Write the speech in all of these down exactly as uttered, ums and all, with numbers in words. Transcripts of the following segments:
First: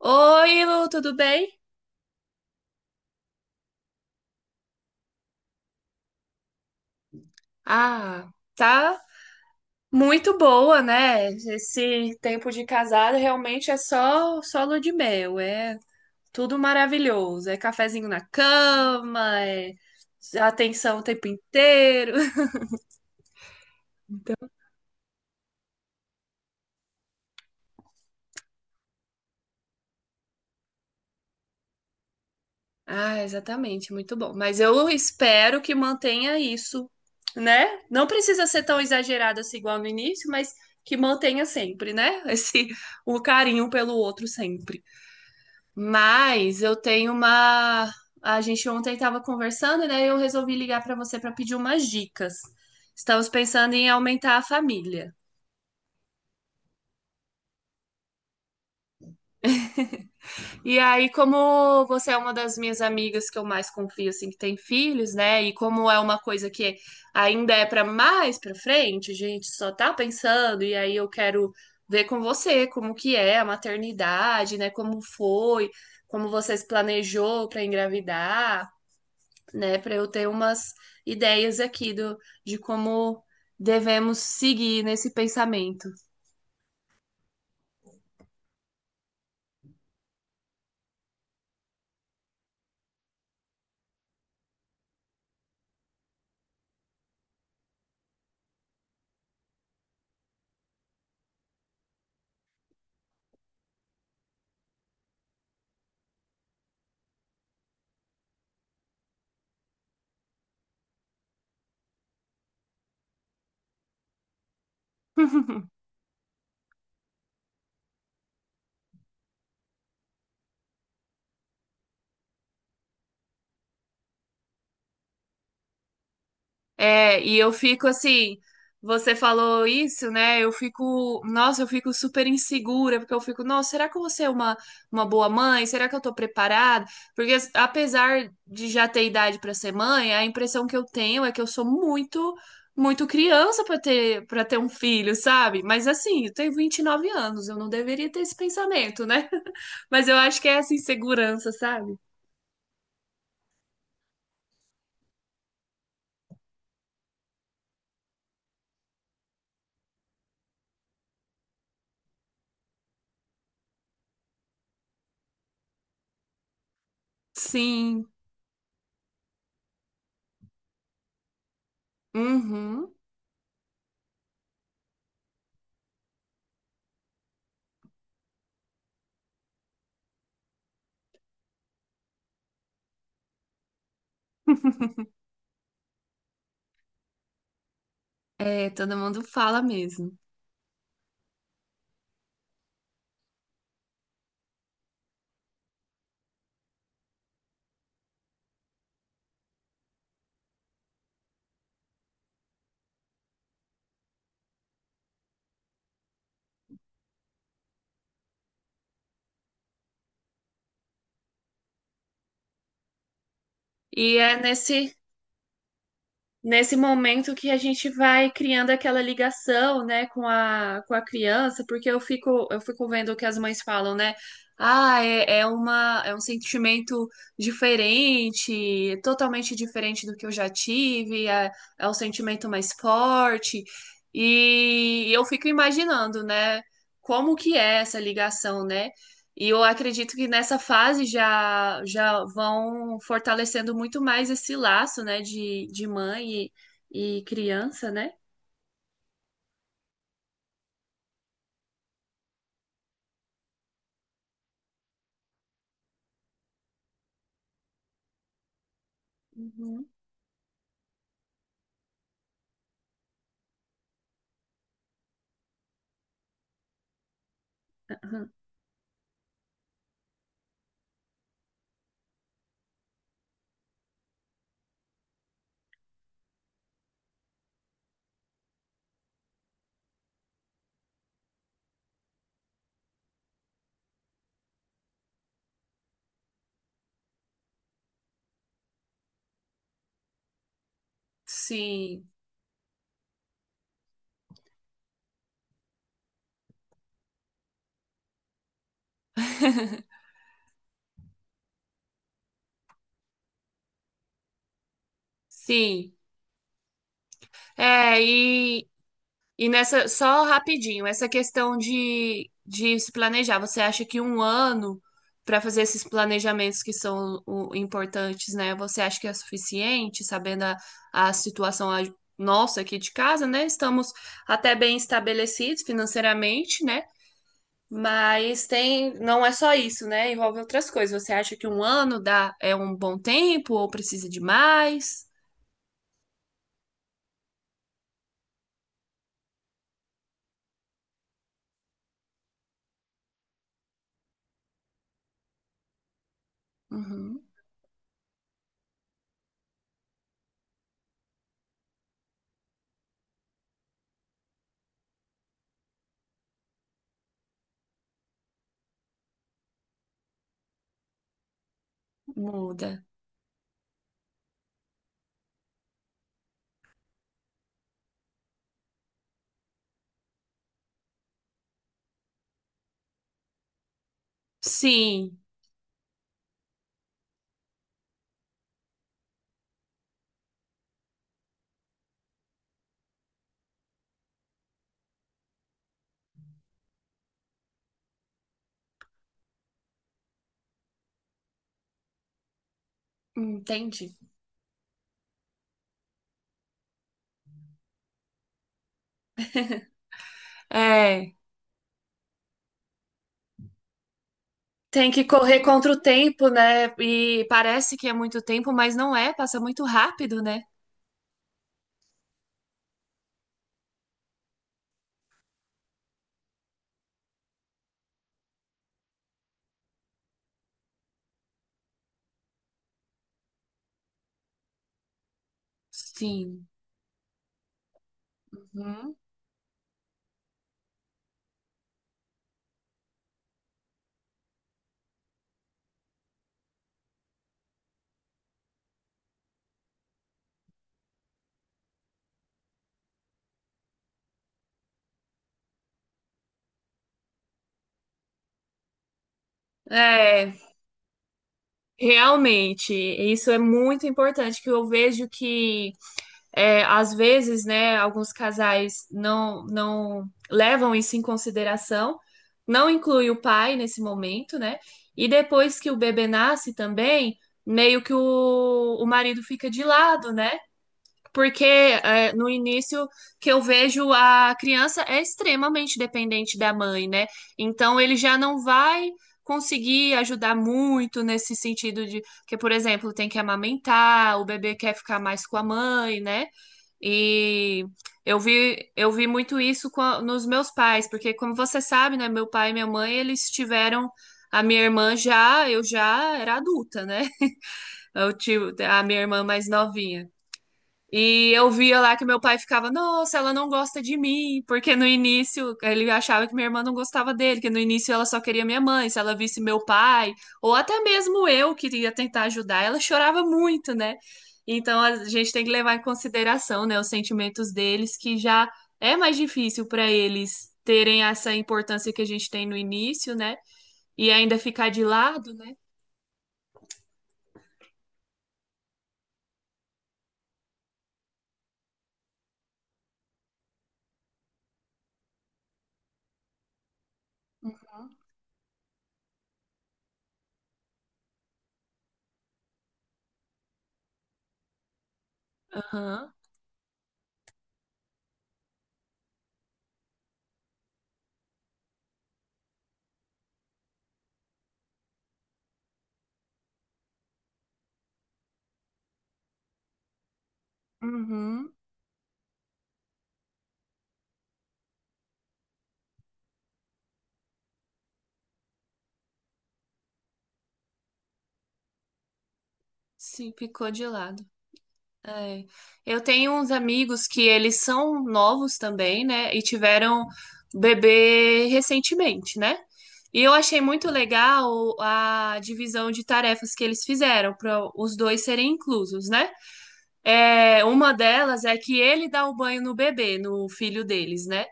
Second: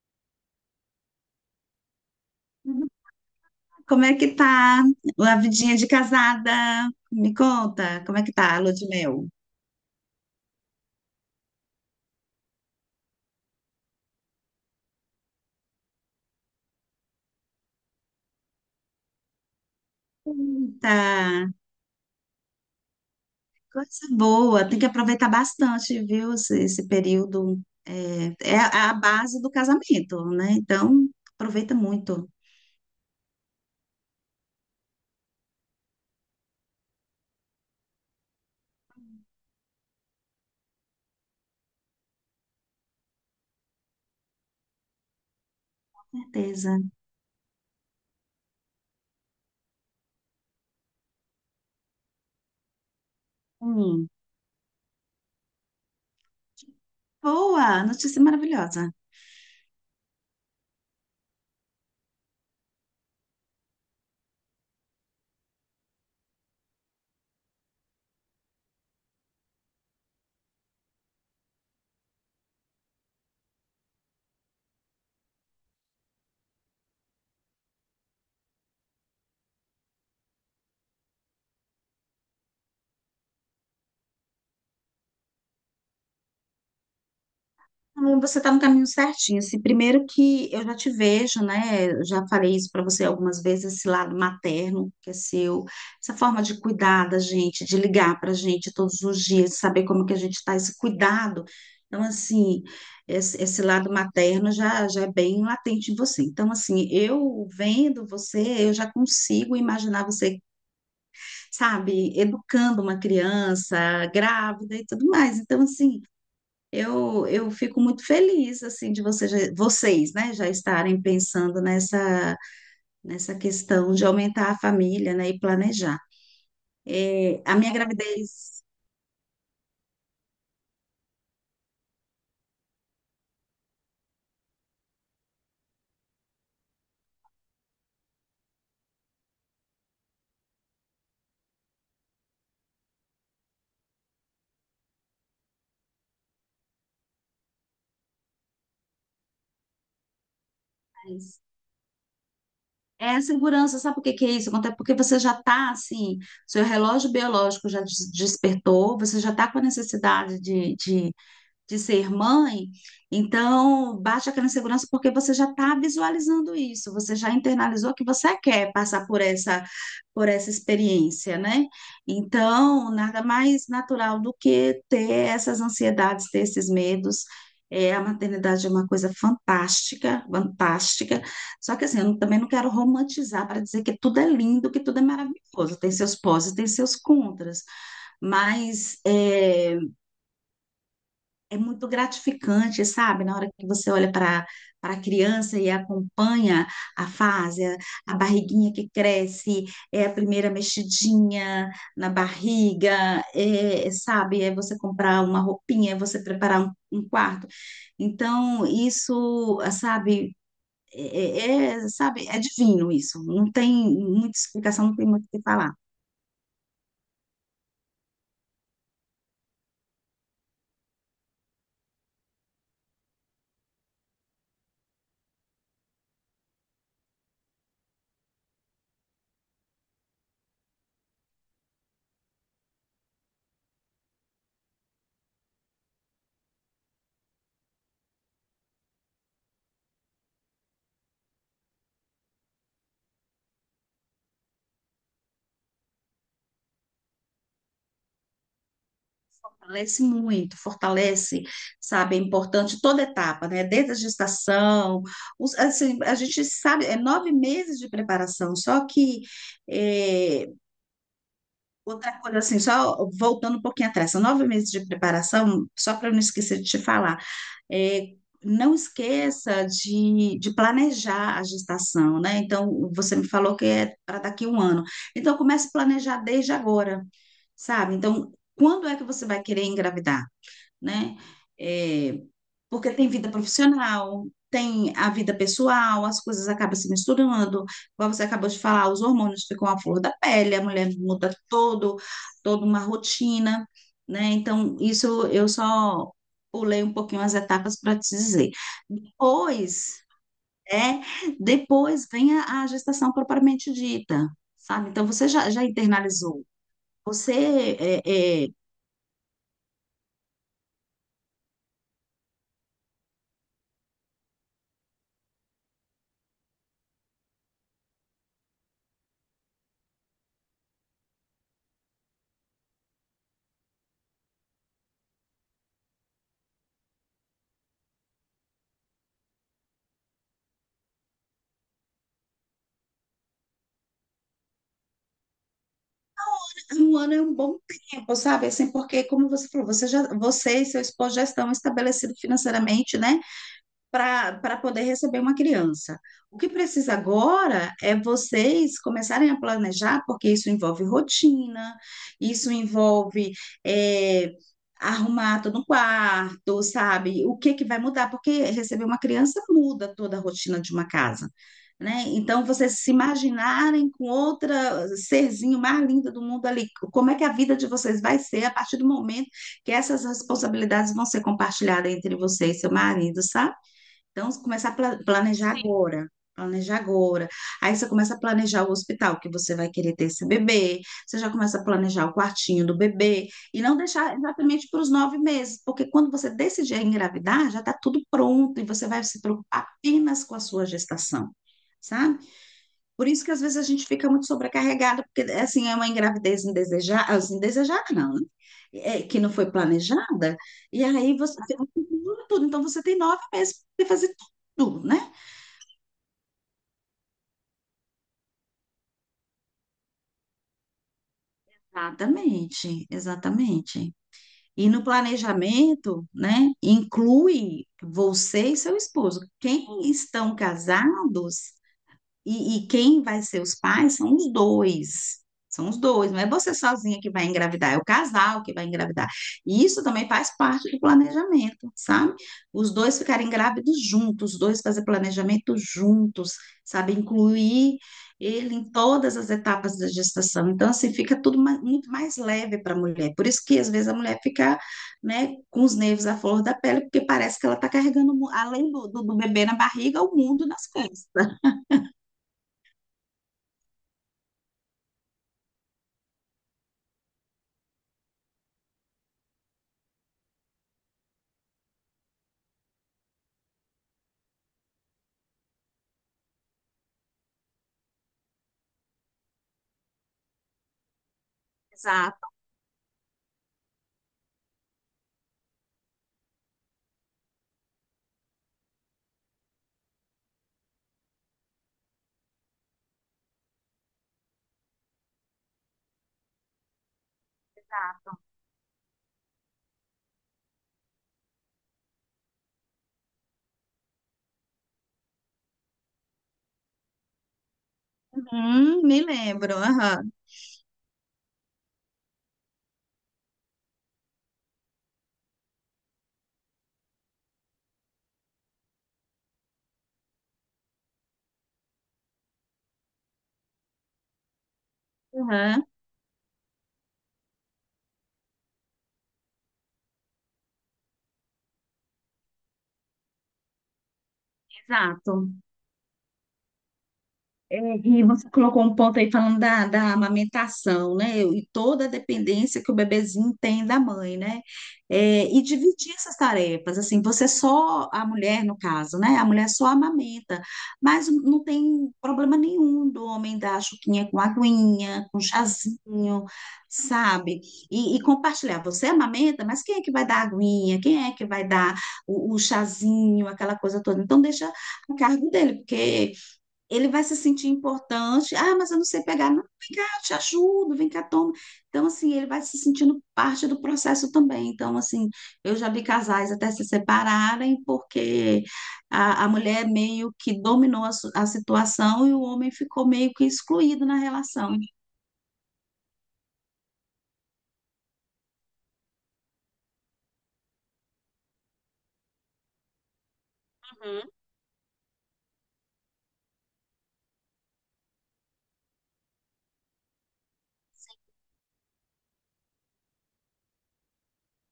Oi, Lu, tudo bem? Como é que tá a vidinha de casada? Me conta, como é Ah, que tá a lua de tá mel? muito boa, né? Esse tempo de casada realmente é só só lua de mel, é tudo maravilhoso, é cafezinho na cama, é Eita, atenção o tempo inteiro. coisa boa. Tem que aproveitar bastante, viu? Esse, esse período é, é a base do casamento, né? Então, aproveita muito. Ah, exatamente, muito bom. Mas eu espero que mantenha isso, né? Não precisa ser tão exagerado assim igual no início, mas que mantenha sempre, né? Esse o carinho pelo outro sempre. Com Mas eu certeza. tenho uma. A gente ontem estava conversando, né? Eu resolvi ligar para você para pedir umas dicas. Estamos pensando em Hum. aumentar a família. Boa, notícia maravilhosa. E aí, como você é uma das minhas amigas que eu mais confio, assim, que tem filhos, né? E como é uma coisa que ainda é para mais para frente, a gente só tá pensando. E aí eu quero ver com você como que é a maternidade, né? Como foi, como você se planejou para engravidar, né, para eu ter umas ideias aqui do, de como devemos seguir nesse pensamento. Não, você está no caminho certinho. Assim, primeiro que eu já te vejo, né? eu Já falei isso para você algumas vezes, esse lado materno que é seu, essa forma de cuidar da gente, de ligar para a gente todos os dias, saber como que a gente está, esse cuidado. Então, assim, esse, esse lado materno já, já é bem latente em você. Então, assim, eu vendo você, eu já consigo imaginar você, sabe, educando uma criança grávida e tudo mais. Então, assim. Eu, eu fico muito feliz assim de você, já- vocês, né, já estarem pensando nessa, nessa questão de aumentar a família, né, e planejar. É, e É, eu a minha fico assim, gravidez você falou isso, né? Eu fico, nossa, eu fico super insegura, porque eu fico, nossa, será que eu vou ser uma, uma boa mãe? Será que eu tô preparada? Porque as- apesar de já ter idade para ser mãe, a impressão que eu tenho é que eu sou muito, muito criança para ter, para ter um filho, sabe? Mas assim, eu tenho vinte e nove anos, eu não deveria ter esse pensamento, né? Mas eu acho que é essa insegurança, sabe? é a segurança, sabe por que que é isso? Acontece porque você já está assim, seu relógio biológico já des- despertou, você já está com a necessidade de de de ser mãe, então bate aquela insegurança porque você já está visualizando isso, você já internalizou que Sim. você quer passar por essa por essa experiência, né? Então, Uhum. nada mais natural do que ter essas ansiedades, ter esses medos. É, a maternidade é uma coisa fantástica, fantástica. Só que assim, eu não- também não quero romantizar para dizer que tudo é lindo, que tudo é maravilhoso. Tem seus pós e tem seus contras. É, todo Mas mundo fala é, mesmo. é muito gratificante, sabe? Na hora que você olha para para a criança e acompanha a fase, a, a barriguinha que cresce, é a primeira mexidinha na barriga, é, é, sabe? É você comprar uma roupinha, é você preparar um, um quarto. Então, isso, ah, sabe, é, é- é, sabe, é divino isso. Não tem E é muita explicação, nesse, não tem muito o que falar. nesse momento que a gente vai criando aquela ligação, né, com a, com a criança, porque eu fico, eu fico vendo o que as mães falam, né? Ah, é, é uma, é um sentimento diferente, totalmente diferente do que eu já tive, é, é um sentimento mais forte. E eu fico imaginando, né, como que é essa ligação, né? E eu acredito que nessa fase já, já vão fortalecendo muito mais esse laço, né, de, de mãe e, e criança, né? Fortalece muito, fortalece, sabe, é importante toda etapa, né? Desde a gestação, os- assim, a gente sabe, é nove meses de preparação, só que Uhum. é, outra coisa assim, só voltando um pouquinho atrás, são nove meses de preparação, só para eu não esquecer de te falar, é, não esqueça de, de planejar a gestação, né? Então, você me falou que é para daqui um ano. Então, comece a planejar desde agora, sabe? Então, quando é que você vai querer engravidar? Né? É, porque tem vida profissional, tem a vida pessoal, as coisas acabam se misturando. Como você acabou de falar, os hormônios ficam à flor da pele, a mulher muda todo, Sim, toda uma rotina, né? Então, isso eu só pulei um pouquinho as etapas para te dizer. Depois, é, depois vem a, a gestação propriamente dita, sabe? Então, você já, já sim. internalizou. Você É, é, é, e E nessa, só rapidinho, essa questão de, de se planejar, você acha que um ano para fazer esses planejamentos que são o- importantes, né? Você acha que é suficiente, sabendo a, a situação a- nossa aqui de casa, né? Estamos até bem estabelecidos financeiramente, né? Mas tem, não é só isso, né? Envolve outras coisas. Você acha que um ano dá, é um bom tempo ou precisa de mais? Um ano é um bom tempo, sabe? Assim, porque, como você falou, você já, você e seu esposo já estão estabelecidos financeiramente, né? Para poder receber uma criança. O que precisa Uhum, agora é vocês começarem a planejar, porque isso envolve rotina, isso envolve é, arrumar todo um quarto, sabe? O que que vai mudar? Porque receber uma criança muda toda a rotina de uma casa. Né? Então, vocês muda. se imaginarem com outra serzinho mais linda do mundo ali, como é que a vida de vocês vai ser a partir do momento que essas responsabilidades vão ser compartilhadas entre você e seu marido, sabe? Então, você começa a pla- Sim, planejar. Sim. Agora. Planejar agora. Aí você começa a planejar o hospital que você vai querer ter esse bebê. Você já começa a planejar o quartinho do bebê. E não deixar exatamente para os nove meses, porque quando você decidir engravidar, já está tudo pronto e você vai se preocupar apenas com a sua gestação, sabe? Por isso que às vezes a gente entendi. fica muito sobrecarregada, porque assim é uma engravidez indesejada, assim, não, né? É, que não foi planejada, e É. aí você tem tudo, então você tem nove meses para fazer tudo, Tem né? que correr contra o tempo, né? E parece que é muito tempo, mas não é, passa muito rápido, né? Exatamente, exatamente. E no planejamento, né, inclui você e seu esposo. Quem estão casados. E, e quem vai ser os pais são os dois. São os dois, não é Sim. você sozinha que vai engravidar, é o casal que vai Uhum. engravidar. E isso também faz parte do planejamento, sabe? Os dois ficarem grávidos juntos, os dois fazer planejamento juntos, sabe? Incluir ele em todas as etapas da gestação. Então, assim, fica tudo ma- muito mais leve para a mulher. Por isso que, às vezes, a mulher fica, né, com os nervos à flor da pele, porque parece que ela está carregando, mu- além do, do do bebê na barriga, o É, mundo nas costas. realmente, isso é muito importante, que eu vejo que é, às vezes, né, alguns casais não não levam isso em consideração, não inclui o pai nesse momento, né? E depois que o bebê nasce também, meio que o, o marido fica de lado, né? Porque é, Exato. no início que eu vejo a criança é extremamente dependente da mãe, né? Então ele já não vai conseguir ajudar muito nesse sentido de que, por exemplo, tem que amamentar, o bebê quer ficar mais com a mãe, né? E eu vi, eu vi muito isso com a- nos meus pais, porque como você sabe, né, meu pai e minha mãe, eles tiveram a minha irmã já, eu já era adulta, né? Eu tive a Hum, minha me irmã mais lembro. novinha. Aham, E eu via lá que meu pai ficava, nossa, ela não gosta de mim, porque no início ele achava que minha irmã não gostava dele, que no início ela só queria minha mãe, se ela visse meu pai, ou até mesmo eu que ia tentar ajudar, ela chorava muito, né? Então a gente tem que aham, levar em consideração, né, os sentimentos deles, que já é mais difícil para eles terem essa importância que a gente tem no início, né? E ainda ficar de exato. lado, né? É, E você colocou um ponto aí falando da, da amamentação, né? E toda a dependência que o bebezinho tem da mãe, né? É, e dividir essas tarefas, assim, você é só, a mulher no caso, né? A mulher só amamenta, mas não tem problema nenhum do homem dar a chuquinha com aguinha, com Aham. chazinho, sabe? E, e compartilhar, você amamenta, mas quem é que vai dar a aguinha? Quem é que vai dar o, o chazinho, aquela coisa toda? Então, deixa a cargo dele, porque ele vai se sentir importante. Ah, mas eu não sei pegar. Não, vem cá, eu te ajudo, vem cá, toma. Uhum. Então, assim, ele vai se sentindo parte do processo também. Então, assim, eu já vi casais até se separarem porque a, a mulher meio que dominou a, su- a situação e o homem ficou meio que Sim, ficou de excluído na lado. relação. É. Eu tenho uns amigos que eles são novos também, né? E tiveram bebê recentemente, né? E eu achei muito legal a divisão de tarefas que eles fizeram para os dois serem inclusos, né? É, uma delas é que ele dá o banho no bebê, no filho deles, né?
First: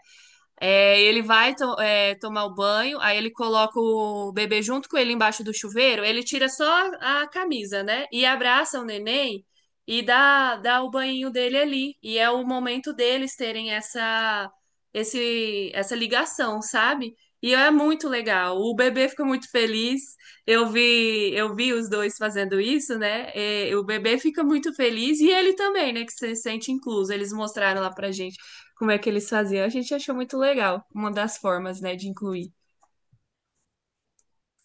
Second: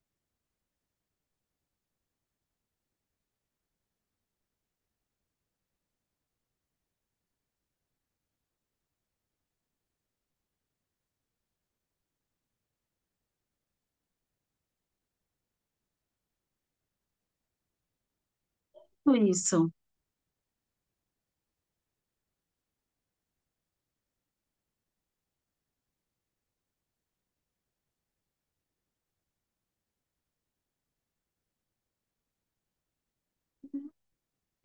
É, ele vai to- é, tomar o banho, aí ele coloca o bebê junto com ele embaixo do chuveiro, ele tira só a camisa, né? E abraça o neném e dá, dá o banhinho dele ali. E é o momento deles terem essa, esse, essa ligação, sabe? E é muito legal. O bebê fica muito Isso. feliz. Eu vi, eu vi os dois fazendo isso, né? É, o bebê fica muito feliz e ele também, né? Que se sente incluso. Eles mostraram lá pra gente como é que eles faziam. A gente achou muito legal, uma das formas, né, de incluir.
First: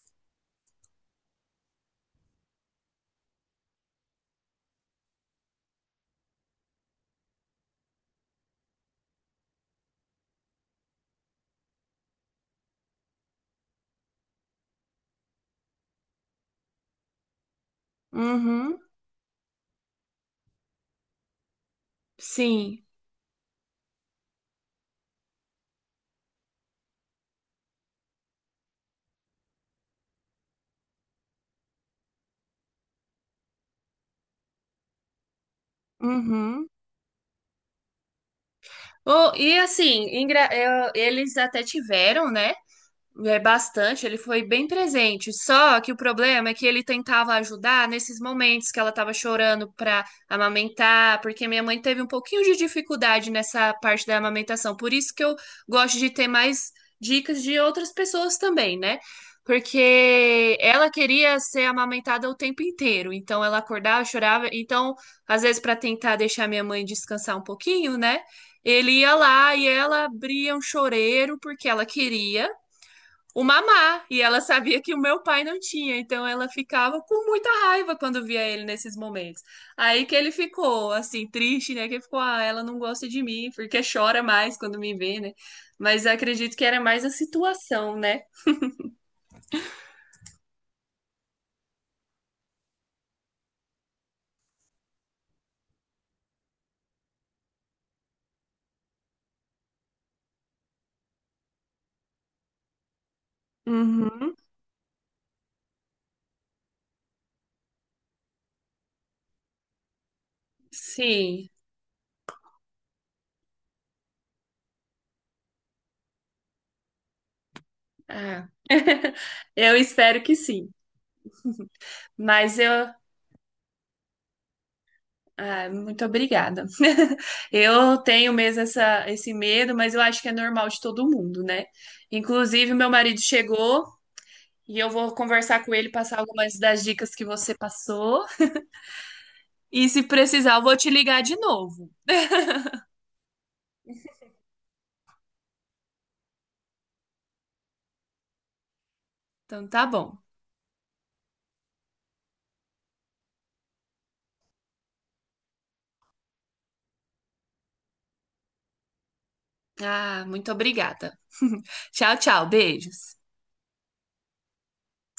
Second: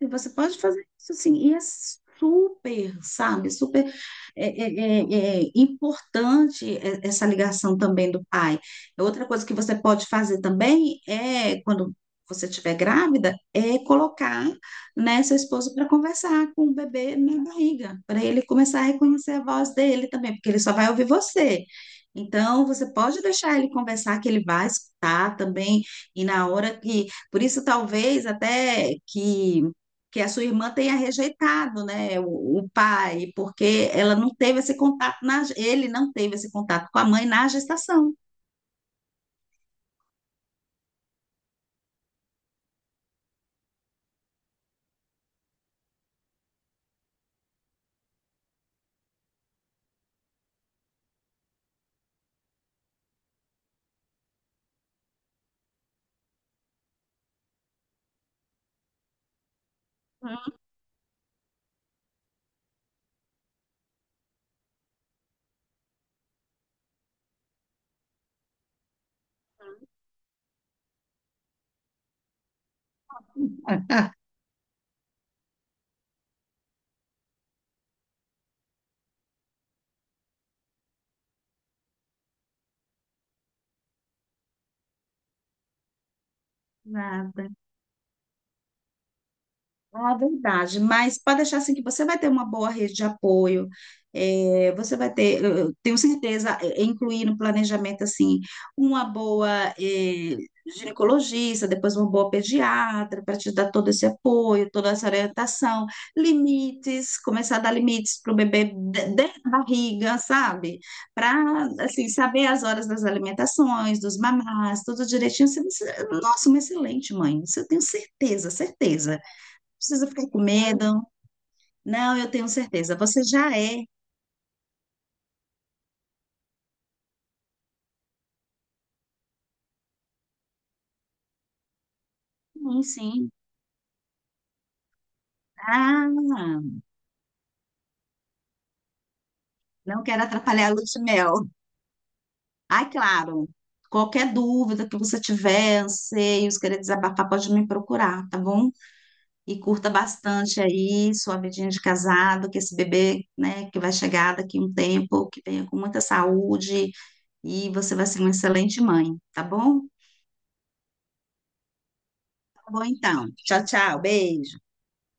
E você pode fazer isso assim e é super, sabe, super é, é, é, é importante é- essa ligação também do pai. Outra coisa que você pode fazer também é, quando você estiver grávida, é colocar, né, seu esposo para conversar com o bebê na barriga, para ele Uhum, começar a reconhecer a voz dele também, porque ele só vai ouvir você. Então, Sim. você pode deixar ele conversar, que ele vai escutar também, e na hora que. Por isso, talvez até que que a sua irmã tenha rejeitado, né, o, o pai, porque ela não teve esse contato na, ele não teve esse Uhum. contato com a mãe na gestação. Oh, e assim, engra- eu- eles até tiveram, né? É bastante, ele foi bem presente. Só que o problema é que ele tentava ajudar nesses momentos que ela estava chorando para amamentar, porque minha mãe teve um pouquinho de dificuldade nessa parte da amamentação. Por isso que eu gosto de ter mais dicas de outras pessoas também, né? Porque ela queria ser amamentada o tempo inteiro, então ela acordava, chorava. Então, às vezes, para tentar deixar minha mãe descansar um pouquinho, né? Ele ia lá e ela abria um choreiro porque ela queria o mamá, e ela sabia que o meu pai não tinha, então ela ficava com muita raiva quando via ele nesses momentos. Aí que ele ficou assim triste, né? Que ele ficou, ah, ela não gosta de mim, porque chora mais quando me vê, né? Mas eu acredito que era mais a Nada. situação, né? Ah, verdade, mas pode deixar assim que você vai ter uma boa rede de apoio, eh, você vai ter, eu eu tenho certeza, eh, eh, incluir no planejamento assim uma boa eh, ginecologista, depois uma boa pediatra para te dar todo esse Uhum. apoio, toda essa orientação, limites, começar a dar limites para o bebê de- dentro da barriga, sabe? Sim. Para assim saber as horas das alimentações, dos mamás, tudo direitinho. Você, você- nossa, uma excelente mãe, isso eu tenho Ah. certeza, certeza, Eu precisa espero ficar que com sim. medo. Não, eu tenho Mas eu, certeza. Você já é. ah, muito obrigada. Eu tenho mesmo essa, esse medo, mas eu acho que é normal de todo mundo, né? Inclusive, Sim, meu marido sim. chegou. E eu vou conversar com ele, Ah, passar algumas das dicas que você passou. E se não quero precisar, eu atrapalhar a vou lua te de ligar mel. de novo. Ah, claro. Qualquer dúvida que você tiver, anseios, querer desabafar, pode me procurar, tá bom? E Então tá curta bom. bastante aí sua vidinha de casado, que esse bebê, né, que vai chegar daqui um tempo, que venha com muita saúde e você vai ser uma excelente mãe, tá bom? Ah, muito obrigada. Tchau, tchau. Tá bom, Beijos. então. Tchau, tchau. Beijo.